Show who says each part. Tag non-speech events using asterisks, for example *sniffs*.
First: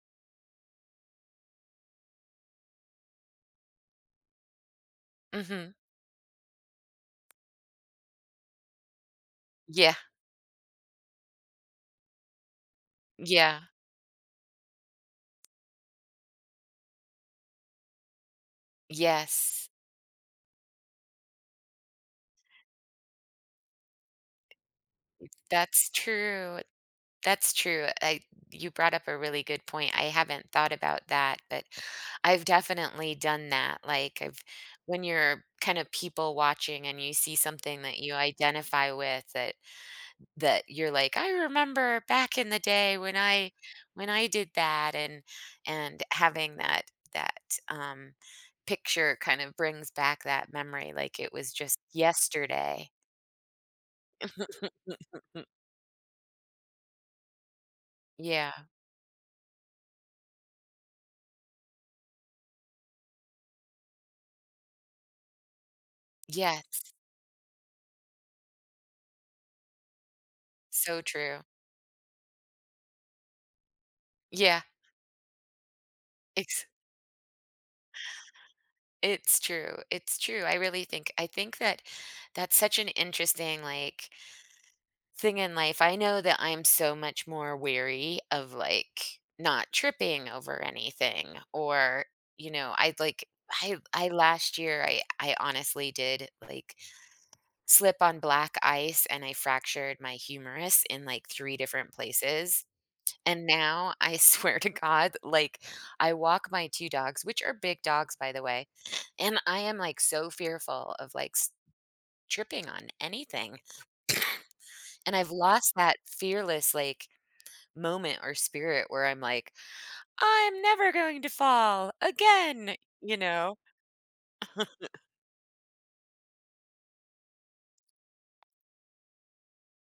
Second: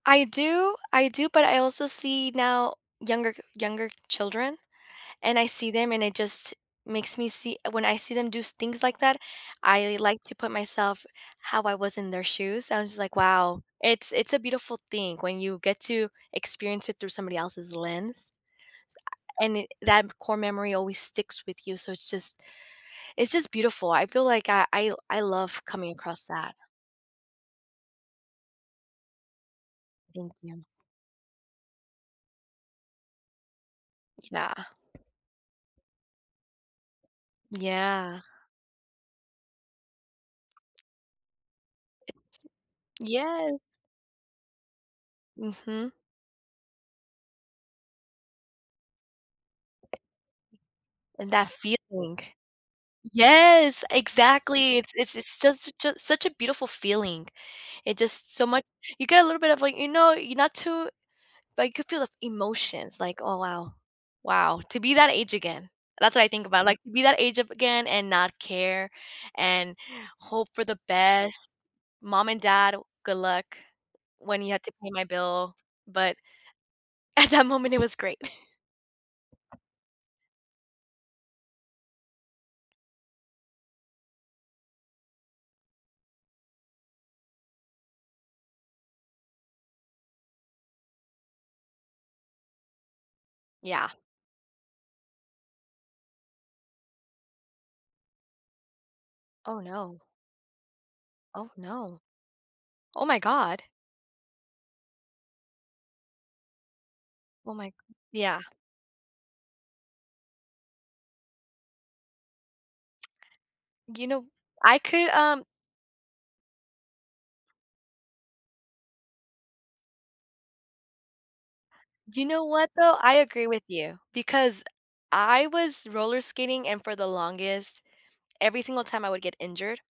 Speaker 1: I do. I do, but I also see now younger g younger children, and I see
Speaker 2: Mhm.
Speaker 1: them, and it just makes me see when I see them do s things like that,
Speaker 2: Yeah.
Speaker 1: I like to put myself how I was in their shoes, I was just, like,
Speaker 2: Yeah.
Speaker 1: "Wow." It's it's a beautiful thing when you get to experience it through somebody else's lens. And it
Speaker 2: Yes.
Speaker 1: that core memory always sticks with you, so it's just it's just beautiful. I feel like I I I love
Speaker 2: That's
Speaker 1: coming across that.
Speaker 2: true. That's true, I you brought up a really good point, I
Speaker 1: Thank
Speaker 2: haven't
Speaker 1: you.
Speaker 2: thought about that, but I've definitely done that, like, I've
Speaker 1: Yeah.
Speaker 2: when you're, kind of, people watching, and you see something that you
Speaker 1: Yeah.
Speaker 2: identify with that that you're, like, "I remember
Speaker 1: It's
Speaker 2: back in the day when I
Speaker 1: yes.
Speaker 2: when I did that," and
Speaker 1: Mhm.
Speaker 2: and having that that, um, picture, kind of brings back that memory like
Speaker 1: And
Speaker 2: it
Speaker 1: that
Speaker 2: was just
Speaker 1: feeling.
Speaker 2: yesterday.
Speaker 1: Yes! Exactly, it's it's it's
Speaker 2: *chuckles*
Speaker 1: just such a such a beautiful feeling. It just so
Speaker 2: Yeah.
Speaker 1: much you get a little bit of, like you know, you're not too like, you could feel the emotions, like, "Oh, wow. Wow, to be that age again." That's what I think about, like,
Speaker 2: Yes.
Speaker 1: be that age a again, and not care, and hope for the
Speaker 2: So true.
Speaker 1: best. "Mom and dad, good luck," when he
Speaker 2: Yeah.
Speaker 1: had to pay my bill, but
Speaker 2: Ex
Speaker 1: at that moment, it was great.
Speaker 2: It's
Speaker 1: *chuckles*
Speaker 2: true, it's true. I really think I think that that's such an interesting, like thing in life. I know that I'm so much more wary of, like, not tripping over anything, or, you know, I'd like I
Speaker 1: Yeah.
Speaker 2: I last year, I I honestly did, like, slip on black ice, and I
Speaker 1: Oh,
Speaker 2: fractured
Speaker 1: no.
Speaker 2: my humerus in, like,
Speaker 1: Oh,
Speaker 2: 3 different
Speaker 1: no.
Speaker 2: places,
Speaker 1: Oh, my
Speaker 2: and
Speaker 1: god.
Speaker 2: now, I, swear to God, like, I walk my 2 dogs- which
Speaker 1: Oh,
Speaker 2: are
Speaker 1: my g
Speaker 2: big dogs, by
Speaker 1: yeah.
Speaker 2: the way- *sniffs* and I am, like, so fearful of, like, s tripping on anything.
Speaker 1: You know, I
Speaker 2: *sneezes*
Speaker 1: could,
Speaker 2: And I've
Speaker 1: um
Speaker 2: lost that fearless, like, moment, or spirit, where I'm like, "I'm never going to fall
Speaker 1: You know what,
Speaker 2: again."
Speaker 1: though? I
Speaker 2: You
Speaker 1: agree
Speaker 2: know?
Speaker 1: with you, because
Speaker 2: *chuckles*
Speaker 1: I was roller skating, and for the longest every single time, I would get injured